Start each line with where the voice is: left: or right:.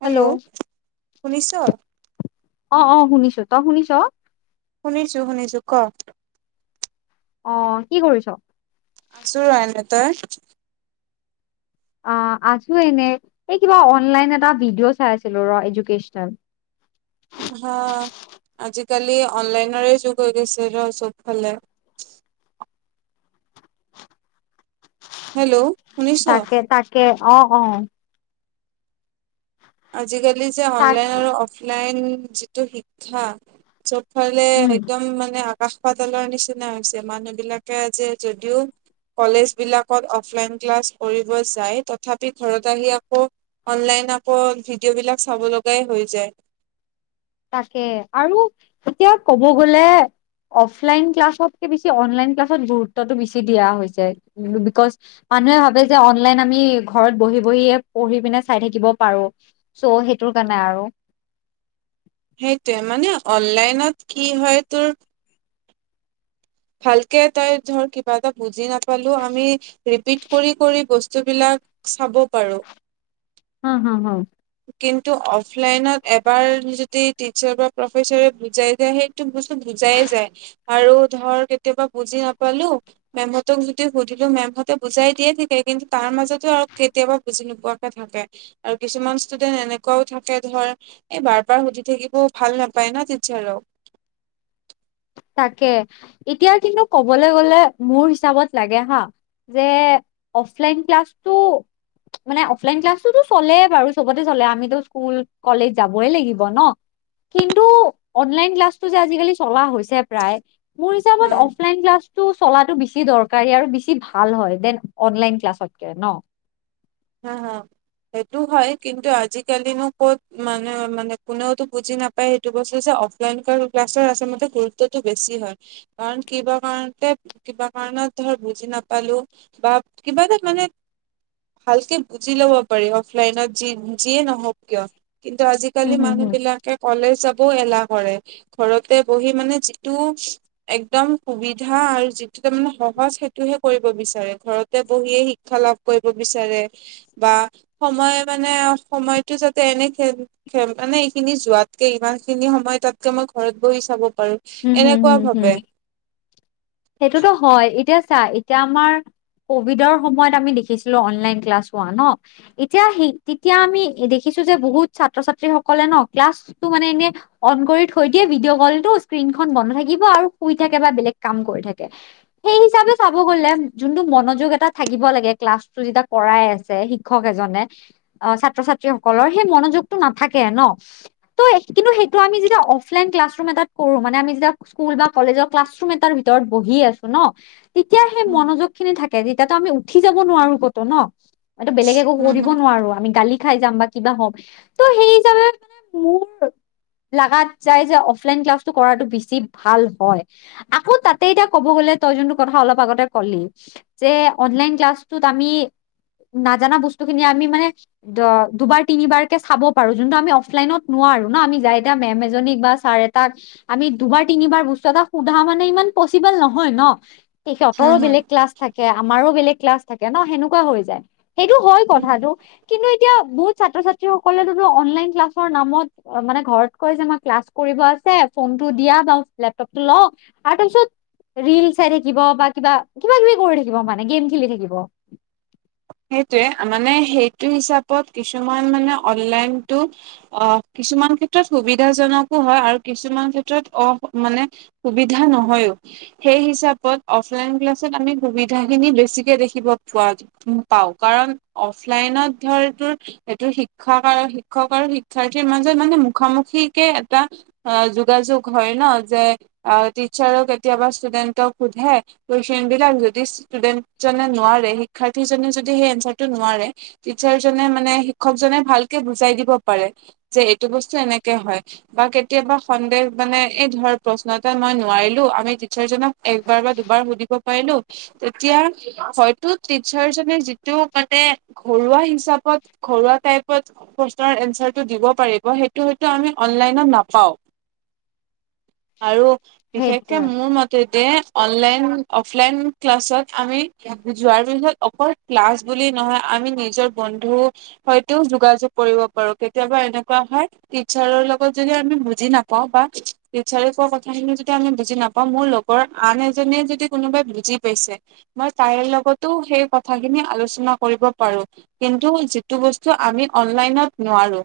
right: Hello শুনিছ
left: অ অ শুনিছো তই শুনিছ
right: শুনিছো শুনিছো ক
left: অ কি কৰিছ
right: আচো এনেই তই
left: অ আছো এনে এই কিবা অনলাইন এটা ভিডিঅ' চাই আছিলো ৰ এডুকেচনেল
right: হা আজিকালি অনলাইনৰে যুগ হৈ গৈছে ৰ চব ফালে হেল্ল' শুনিছ?
left: তাকে তাকে অ অ
right: আজিকালি যে
left: তাক
right: অনলাইন আৰু অফলাইন যিটো শিক্ষা চবফালে
left: উম
right: একদম মানে আকাশ পাতালৰ নিচিনা হৈছে মানুহ বিলাকে যে যদিও কলেজ বিলাকত অফলাইন ক্লাছ কৰিব যায় তথাপি ঘৰত আহি আকৌ অনলাইন আকৌ ভিডিঅ' বিলাক চাব লগাই হৈ যায়
left: তাকে আৰু এতিয়া কব গ'লে অফলাইন ক্লাছতকে বেছি অনলাইন ক্লাছত গুৰুত্বটো বেছি দিয়া হৈছে বিকজ মানুহে ভাবে যে অনলাইন আমি ঘৰত বহি বহিয়ে পঢ়ি পিনে চাই থাকিব পাৰো চ' সেইটোৰ কাৰণে আৰু
right: সেইটোৱে মানে অনলাইনত কি হয় তোৰ ভালকে তই ধৰ কিবা এটা বুজি নাপালো আমি ৰিপিট কৰি কৰি বস্তুবিলাক চাব পাৰো
left: অ হা হ
right: কিন্তু অফলাইনত এবাৰ যদি টিচাৰ বা প্ৰফেচৰে বুজাই যায় সেই বস্তু বুজাই যায় আৰু ধৰ কেতিয়াবা বুজি নাপালো মেমহতক যদি সুধিলো মেমহঁতে বুজাই দিয়ে থিকে কিন্তু তাৰ মাজতও আৰু কেতিয়াবা বুজি নোপোৱাকে থাকে আৰু কিছুমান ষ্টুডেন্ট এনেকুৱাও থাকে ধৰ এই বাৰ বাৰ সুধি থাকিব ভাল নাপায় ন টিচাৰো
left: তাকে এতিয়া কিন্তু কবলৈ গলে মোৰ হিচাপত লাগে হা যে অফলাইন ক্লাছটো মানে অফলাইন ক্লাছতো চলে বাৰু চবতে চলে আমিতো স্কুল কলেজ যাবই লাগিব ন কিন্তু অনলাইন ক্লাছটো যে আজিকালি চলা হৈছে প্ৰায় মোৰ হিচাপত
right: উম
left: অফলাইন ক্লাছ ত 'চলাটো বেছি দৰকাৰী আৰু বেছি ভাল হয় ডেন অনলাইন ক্লাছতকে ন
right: হ হ সেইটো হয় কিন্তু আজিকালিনো ক'ত মানে মানে কোনেওতো বুজি নাপ এইটো বস্তু যে অফলাইন ক্লাছৰ আছে মতে গুৰুত্বতটো বেছি হয় কাৰণ কিবা কাৰণতে কিবা কাৰণত ধৰ বুজি নাপালো বা কিবা এটাত মানে ভালকে বুজি ল'ব পাৰি অফলাইনত যি যিয়ে নহওক কিয় কিন্তু আজি
left: উম,
right: কালি
left: হুম,
right: মানুহ
left: হুম,
right: বিলাকে কলেজ যাবও এলাহ কৰে ঘৰতে বহি মানে যিটো একদম সুবিধা আৰু যিটো তাৰ মানে সহজ সেইটোহে কৰিব বিচাৰে ঘৰতে বহিয়ে শি ক্ষা লাভ কৰিব বিচাৰে বা সময় মানে সময়তো যাতে এনেই খেল খেল মানে এইখিনি যোৱাতকে ইমান খিনি সময় তাতকে মই ঘৰত বহি চাব পাৰো
left: উম হম
right: এনেকুৱা
left: হম হম
right: ভাবে
left: সেইটোতো হয় এতিয়া চা এতিয়া আমাৰ কভিডৰ সময়ত আমি দেখিছিলো অনলাইন ক্লাছ হোৱা ন এতিয়া সেই তেতিয়া আমি দেখিছো যে বহুত ছাত্ৰ ছাত্ৰী সকলে ন ক্লাছটো মানে এনে অন কৰি থৈ দিয়ে ভিডিঅ' কলটো স্ক্ৰীনখন বন্ধ থাকিব আৰু শুই থাকে বা বেলেগ কাম কৰি থাকে সেই হিচাপে চাব গলে যোনটো মনোযোগ এটা থাকিব লাগে ক্লাছটো যেতিয়া কৰাই আছে শিক্ষক এজনে অ ছাত্ৰ ছাত্ৰীসকলৰ সেই মনোযোগটো নাথাকে ন ত' কিন্তু সেইটো আমি যেতিয়া অফলাইন ক্লাছৰুম এটাত কৰো মানে আমি যেতিয়া স্কুল বা কলেজৰ ক্লাছ ৰুম এটাৰ ভিতৰত বহি আছো ন তেতিয়া সেই
right: উম,
left: মনযোগ খিনি থাকে তেতিয়াতো আমি উঠি যাব নোৱাৰো ক'তো ন এইটো বেলেগে একো
right: হম,
left: কৰিব নোৱাৰো আমি গালি খাই যাম বা কিবা হম ত সেই হিচাপে মানে মোৰ লগাত যায় যে অফলাইন ক্লা ছটো কৰাতো বেছি ভাল হয়। আকৌ তাতে এতিয়া কব গ'লে তই যোনটো কথা অলপ আগতে ক'লি যে অনলাইন ক্লাছটোত আমি নাজানা বস্তু খিনি আমি মানে দুবাৰ তিনিবাৰ কে চাব পাৰো যোনটো আমি অফলাইনত নোৱাৰ আৰু ন আমি যাই এতিয়া মেম এজনীক বা ছাৰ এ টাক আমি দুবাৰ তিনিবাৰ বস্তু এটা সোধা মানে ইমান পচিবল নহয় ন সিহঁতৰো
right: হম, হম,
left: বেলেগ ক্লাছ থাকে আমাৰো বেলেগ ক্লাছ থাকে ন সেনেকোৱা হৈ যায় সেইটো হয়
right: হম।
left: কথাটো কিন্তু এতিয়া বহুত ছাত্ৰ ছাত্ৰীসকলেতো অনলাইন ক্লাছৰ নামত অ মানে ঘৰত কয় যে মই ক্লাছ কৰিব আছে ফোনটো দিয়া বাও লেপটপটো লও আৰু তাৰপিছত ৰিল চাই থাকিব বা কিবা কিবা কিবি কৰি থাকিব মানে গেম খেলি থাকিব।
right: সেইটোয়ে মানে সেইটো হিচাপত কিছুমান মানে অনলাইনতো অ কিছুমান ক্ষেত্ৰত সুবিধাজনকো হয় আৰু কিছুমান ক্ষেত্ৰত অ মানে সুবিধা নহয়ো সেই হিচাপত অফলাইন ক্লাছত আমি সুবিধা খিনি বেছিকে দেখিব পোৱা যায় উম পাও কাৰণ অফলাইনত ধৰ তোৰ এইটো শিক্ষা আৰু শিক্ষক আৰু শিক্ষাৰ্থীৰ মাজত মানে মুখামুখিকে এটা অ যোগাযোগ হয় ন যে টিচাৰক কেতিয়াবা ষ্টুডেন্টক সোধে কোৱেচন বিলাক যদি ষ্টুডেন্ট জনে নোৱাৰে শিক্ষাৰ্থীজনে য সেই এনছাটো নোৱাৰে টিচাৰজনে মানে শিক্ষকজনে ভালকে বুজাই দিব পাৰে। যে এইটো বস্তু এনেকে হয় বা কেতিয়াবা সন্দেহ মানে এই ধৰ প্ৰশ্ন এটা মই নোৱাৰিলো আমি টিচাৰজনক একবাৰ বা দুবাৰ সুধিব পাৰিলো তেতিয়া হয়তো টিচাৰজনে যে টো মানে ঘৰুৱা হিচাপত ঘৰুৱা টাইপত কোৱেছন এনচাৰটো দিব পাৰিব সেইটো হয়তো আমি অনলাইনত নাপাও আৰু বিশেষকে
left: সেইটোৱে
right: মোৰ মতে যে অনলাইন অফলাইন ক্লাছত আমি যোৱাৰ পিছত অকল ক্লাছ বুলি নহয় আমি নিজৰ বন্ধু হয়তো যোগাযোগ কৰিব পাৰো কেতিয়াবা এনেকোৱা হয় টিচাৰৰ লগত যদি আমি বুজি নাপাওঁ বা টিচাৰ কোৱা কথাখিনি যদি আমি বুজি নাপাওঁ মোৰ লগত বৰ আন এজনে যদি কোনোবাই বুজি পাইছে মই তাইৰ লগতো সেই কথা। কথাখিনি আলোচনা কৰিব পাৰো কিন্তু যিটো বস্তু আমি অনলাইনত নোৱাৰো।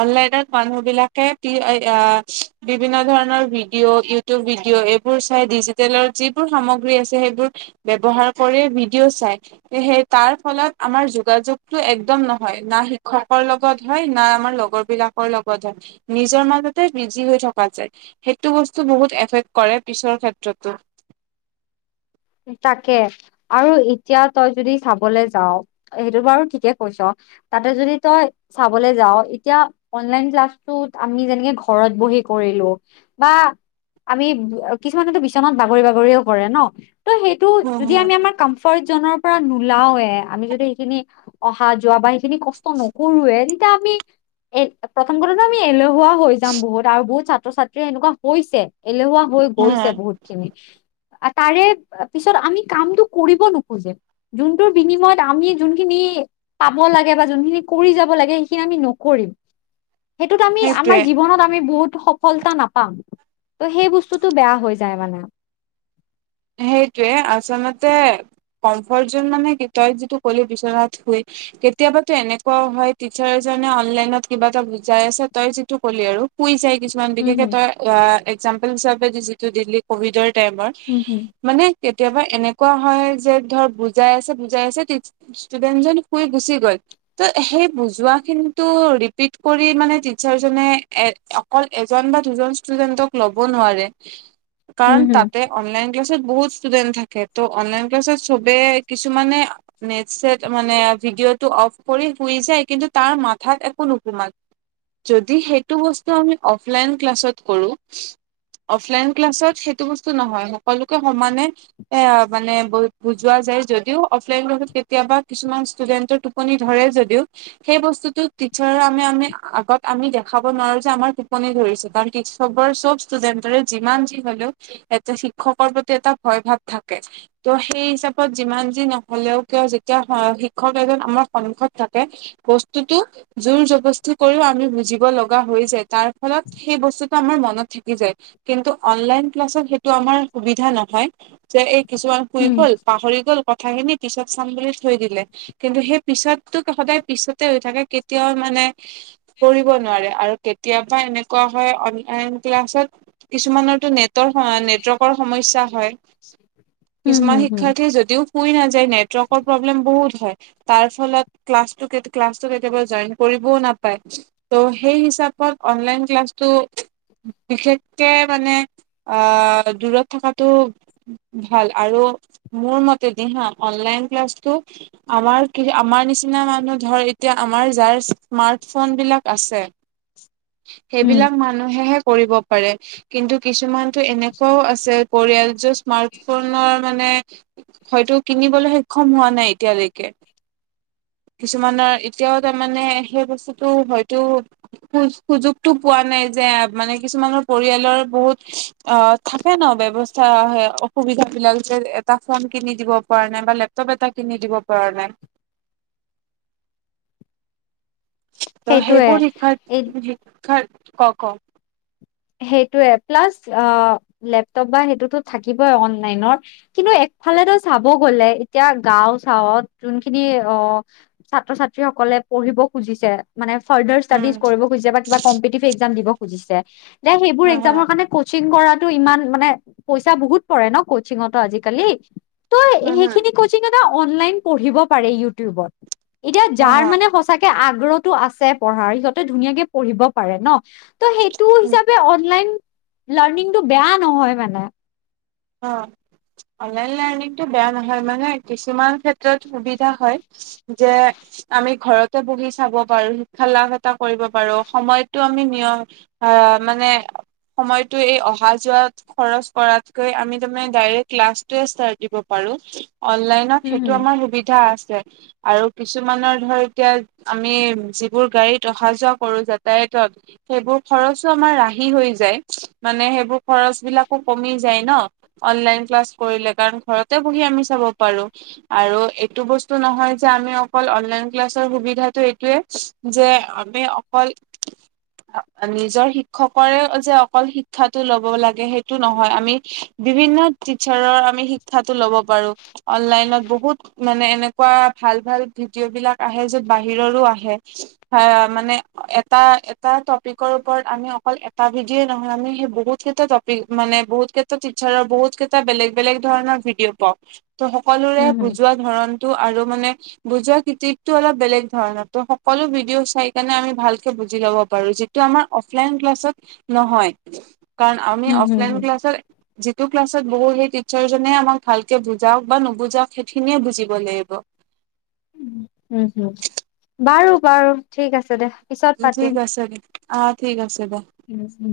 right: অনলাইনত মানুহ বিলাকে [unintelligible] বিভিন্ন ধৰণৰ ভিডিঅ' ভিডিঅ' এইবোৰ চাই ডিজিটেলৰ যিবোৰ সামগ্ৰী আছে সেইবোৰ। ব্যৱহাৰ কৰি ভিডিঅ' চাই। সেই তাৰ ফলত আমাৰ যোগাযোগতো একদম নহয় না শিক্ষকৰ লগত হয় না আমাৰ লগৰ বিলাকৰ লগত হয় নিজৰ মাজতে বিজি হৈ থকা যায়। সেইটো বস্তু বহুত এফেক্ট কৰে পিছৰ ক্ষেত্ৰতো।
left: তাকে আৰু এতিয়া তই যদি চাবলৈ যাও সেইটো বাৰু ঠিকে কৈছ। তাতে যদি তই। চাবলৈ যাওঁ এতিয়া অনলাইন ক্লাছটোত আমি যেনেকে ঘৰত বহি কৰিলো। বা আমি কিছুমানেতো বিচনাত বাগৰি বাগৰিও কৰে ন। ত' সেইটো
right: হম
left: যদি
right: হম
left: আমি আমাৰ কমফৰ্ট জনৰ নোলাওৱে আমি যদি সেইখিনি অহা যোৱাাবাহি খিনি কষ্ট নকৰোৱে তেতিয়া আমি এ প্ৰথম কথাাতটো আমি এলেহুৱা হৈ যাম বহুত আৰু বহুত ছাত্ৰ ছাত্ৰীয়ে এনেকুৱা হৈছে এলেহুৱা। গৈছে
right: হা
left: বহুত খিনি তাৰে পিছত আমি কামতটো কৰিব নোখোজে। যোনটোৰ বিনিময়ত আমি যোন খিনি। পাব লাগে বা যোনখিনি কৰি যাব লাগে সেইখিনি আমি নকৰিম। সেইটোত আমি আমাৰ
right: সেইটোৱে
left: জীৱনত আমি বহুত ফলতা নাপাম ত' সেই বস্তুতটো বেয়া হৈ যায় মানে।
right: সেইটোৱে আচলতে কমফৰ্ট জন মানে তই যিটো কলি বিচনাত শুই। কেতিয়াবাতো এনেকুৱও হয় টিচাৰ জনে অনলাইনত কিবা এটা বুজাই আছে তই যিটো ক'লি আৰু কুই যাই। কিছুমান
left: উম
right: বিশেষে
left: হম
right: তই একজাম্পল হিচাপে যিটো দিল্লী কভিডৰ টাইমৰ।
left: উম হুম।
right: মানে কেতিয়াবা এনেকুৱা হয় যে ধৰ। ষ্টুডেণ্টজন শুই গুচি গ'ল। ত সেই বুজোৱা খিনি টো ৰিপিট কৰি মানে টিচাৰ জনে [unintelligible] অকল এজন বা দুজন ষ্টুডেন্টক ল'ব নোৱাৰে।
left: [unintelligible]
right: কাৰণ তাতে অনলাইন ক্লাছত বহুত ষ্টুডেন্ট থাকে ত' অনলাইন ক্লাছত চবে কিছুমানে। নেট ছেট মানে ভিডিঅ' টো অফ কৰি শুই যায় কিন্তু তাৰ মাথাত একো নুসোমালে। যদি সেইটো বস্তু আমি অফলাইন ক্লাছত কৰোঁ। অফলাইন ক্লাছত সেইটো বস্তু নহয় সকলোকে সমানে। এ মানে ব বুজোৱা যায় যদিও অফলাইন ক্লাছত কেতিয়াবা কিছুমান ষ্টুে টোপনি ধৰে যদিও। সেই বস্তুতো টিচাৰ আমি আমি আগত আমি দেখাব নোৱাৰো যে আমাৰ টোপনি ধৰিছে কাৰ চবৰে চব ষ্টুডেন্টৰে যিমান যি হলেও এটা শিক্ষকৰ প্ৰতি এটা ভয় ভাৱ থাকে। ত' সেই হিচাপত যিমান যি নহলেও কিয় যেতিয়া শিক্ষক এজন আমাৰ সন্মুখত থাকে। বস্তুতটো। জোৰ জবস্তি কৰিও আমি বুজিব লগা হৈ যায় তাৰ ফলত সেই বস্তুটো আমাৰ মনত থাকি যায়। কিন্তু অনলাইন ক্লাছত সেইটো আমাৰ সুবিধা নহয় যে এই কিছুমান শুই
left: উম
right: গ'ল পাহৰি গল কথাখিনি পিছত চাম বুলি থৈ দিলে। কিন্তু সেই পিছততোক সদায় পিছতে হৈ থাকে কেতিয়াও মানে কৰিব নোৱাৰে আৰু কেতিয়াবা এনেকুৱা হয় অনলাইন ক্লাছত কিছুমানতো নেটৰ নেটৱৰ্কৰ সমস্যা হয়
left: হম
right: কিছুমান
left: হম হম
right: শিক্ষাৰ্থী যদিও শুই নাযায় নেটৱৰ্কৰ প্ৰব্লেম বহুত হয় তাৰ ফলত ক্লাছ ক্লাছটো কেতিয়াবা জইন কৰিবও নাপায় ত' সেই হিচাপত অনলাইন ক্লাছটো বিশেষকে মানে আহ দূৰত থকাটো ভাল আৰু মোৰ মতে দি হা অনলাইন ক্লাছটো আমাৰ কি আমাৰ নিচিনা মানুহ ধৰ এতিয়া আমাৰ যাৰ স্মাৰ্ট ফোন বিলাক আছে
left: [unintelligible] হম
right: সেইবিলাক মানুহেহে কৰিব পাৰে কিন্তু কিছুমান টো এনেকোৱাও আছে পৰিয়াল জাষ্ট স্মাৰ্ট ফোনৰ মানে হয়তো কিনিবলৈ সক্ষম হোৱা নাই এতিয়ালৈকে কিছুমানৰ এতিয়াও তাৰমানে সেই বস্তুটো হয়তো সু সুযোগটো পোৱা নাই যে মানে কিছুমানৰ পৰিয়ালৰ বহুত অ থাকে ন ব্যৱস্থা সেয়া অসুবিধা বিলাক যে এটা ফৰ্ম কিনি দিব পৰা নাই বা লেপ টব এটা কিনি দিব পৰা নাই ত
left: সেইটোয়ে
right: সেইবোৰ শিক্ষাৰ্
left: এই
right: শিক্ষাৰ কক কক
left: সেইটোয়ে প্লাছ অ লেপটপ বা সেইটোতো থাকিবই অনলাইনৰ কিন্তু একফালেতো চাব গলে এতিয়া গাওঁ চাওঁত যোনখিনি অ ছাত্ৰ ছাত্ৰী সকলে পঢ়িব খুজিছে মানে ফাৰ্দাৰ
right: উম
left: ষ্টাডিজ কৰিব খুজিছে বা কিবা কম্পিটিভ এক্সাম দিব খুজিছে
right: হ
left: সেইবোৰ
right: হ
left: একজামৰ কাৰণে কচিং কৰাটো ইমান মানে পইচা বহুত পৰে ন কচিঙতো আজিকালি তই
right: হ
left: সেইখিনি কচিংতে অনলাইন পঢ়িব পাৰে ইউটিউবত এতিয়া
right: হ
left: যাৰ
right: হ
left: মানে সঁচা কে আগ্ৰহটো আছে পঢ়াৰ সিহঁতে ধুনীয়াকে পঢ়িব পাৰে ন ত সেইটো হিচাপে অনলাইন লাৰ্ণিং টো বেয়া নহয় মানে
right: অ অনলাইন লাৰ্ণিংটো বেয়া নহয় মানে কিছুমান ক্ষেত্ৰত সুবিধা হয় যে আমি ঘৰতে বহি চাব পাৰো শিক্ষা লাভ এটা কৰিব পাৰো সময়তো আমি নিয়ম অ মানে সময়টো এই অহা যোৱাত খৰচ কৰাত কৈ আমি তাৰমানে ডাইৰেক্ট ক্লাবটোৱে ষ্টাৰ্ছ দিব পাৰো অনলাইন ন
left: হম
right: সেইটো আমাৰ সুবিধা আছে আৰু কিছুমানৰ ধৰ এতিয়া আমি যিবোৰ গাড়ীত অহা যোৱা কৰো যাতায়ত সেইবোৰ খৰচো আমাৰ ৰাহি হৈ যায় মানে সেইবোৰ খৰচ বিলাকো কমি যায় ন‌ অনলাইন ক্লাছ কৰিলে কাৰণ ঘৰতে বহি আমি চাব পাৰো আৰু এইটো বস্তু নহয় যে আমি অকল অনলাইন ক্লাছৰ সুবিধাটো এইটোয়ে যে আমি অকল
left: [inaudible]
right: নিজৰ শিক্ষকৰে যে অকল শিক্ষাটো লব লাগে সেইটো নহয় আমি বিভিন্ন টিচাৰৰ আমি শিক্ষাটো লব পাৰো। অনলাইনত বহুত মানে এনে কোৱা ভাল ভাল ভিডিঅ' বিলাক আহে য'ত বাহিৰৰো আহে। হা মানে এটা এটা টপিকৰ ওপৰত আমি অকল এটা ভিডিঅ নহয় আমি সেই বহুত কেইটা টপ পিক মানে বহুত কেই টা টিচাৰৰ বহুত কেইটা বেলেগ বেলেগ ধৰণৰ ভিডিঅ' পাওঁ ত' সকলোৰে
left: হম হম
right: বুজোৱা ধৰণ টো আৰু মানে বুজোৱা কৃতিকতো অলপ বেলেগ ধৰণৰ, ত' সকলো ভিডিঅ' চাই কেনে আমি ভালকে বুজি ল'ব পাৰ। টো আমাৰ অফলাইন ক্লাছত নহয়, কাৰণ আমি
left: হম হম
right: অফলাইন
left: হম
right: ক্লাছত যিটো ক্লাছত বহো, সেই টিচাৰজনে আমাক ভালকে বুজাওক বা নুবুজাওক সেইখিনিয়ে বুজিব লাগিব।
left: হম উম হুম, বাৰু বাৰু ঠিক আছে দে। পিছত
right: উম,
left: পাতিম
right: ঠিক আছে, অঁ ঠিক আছে দে।
left: য়েছ উম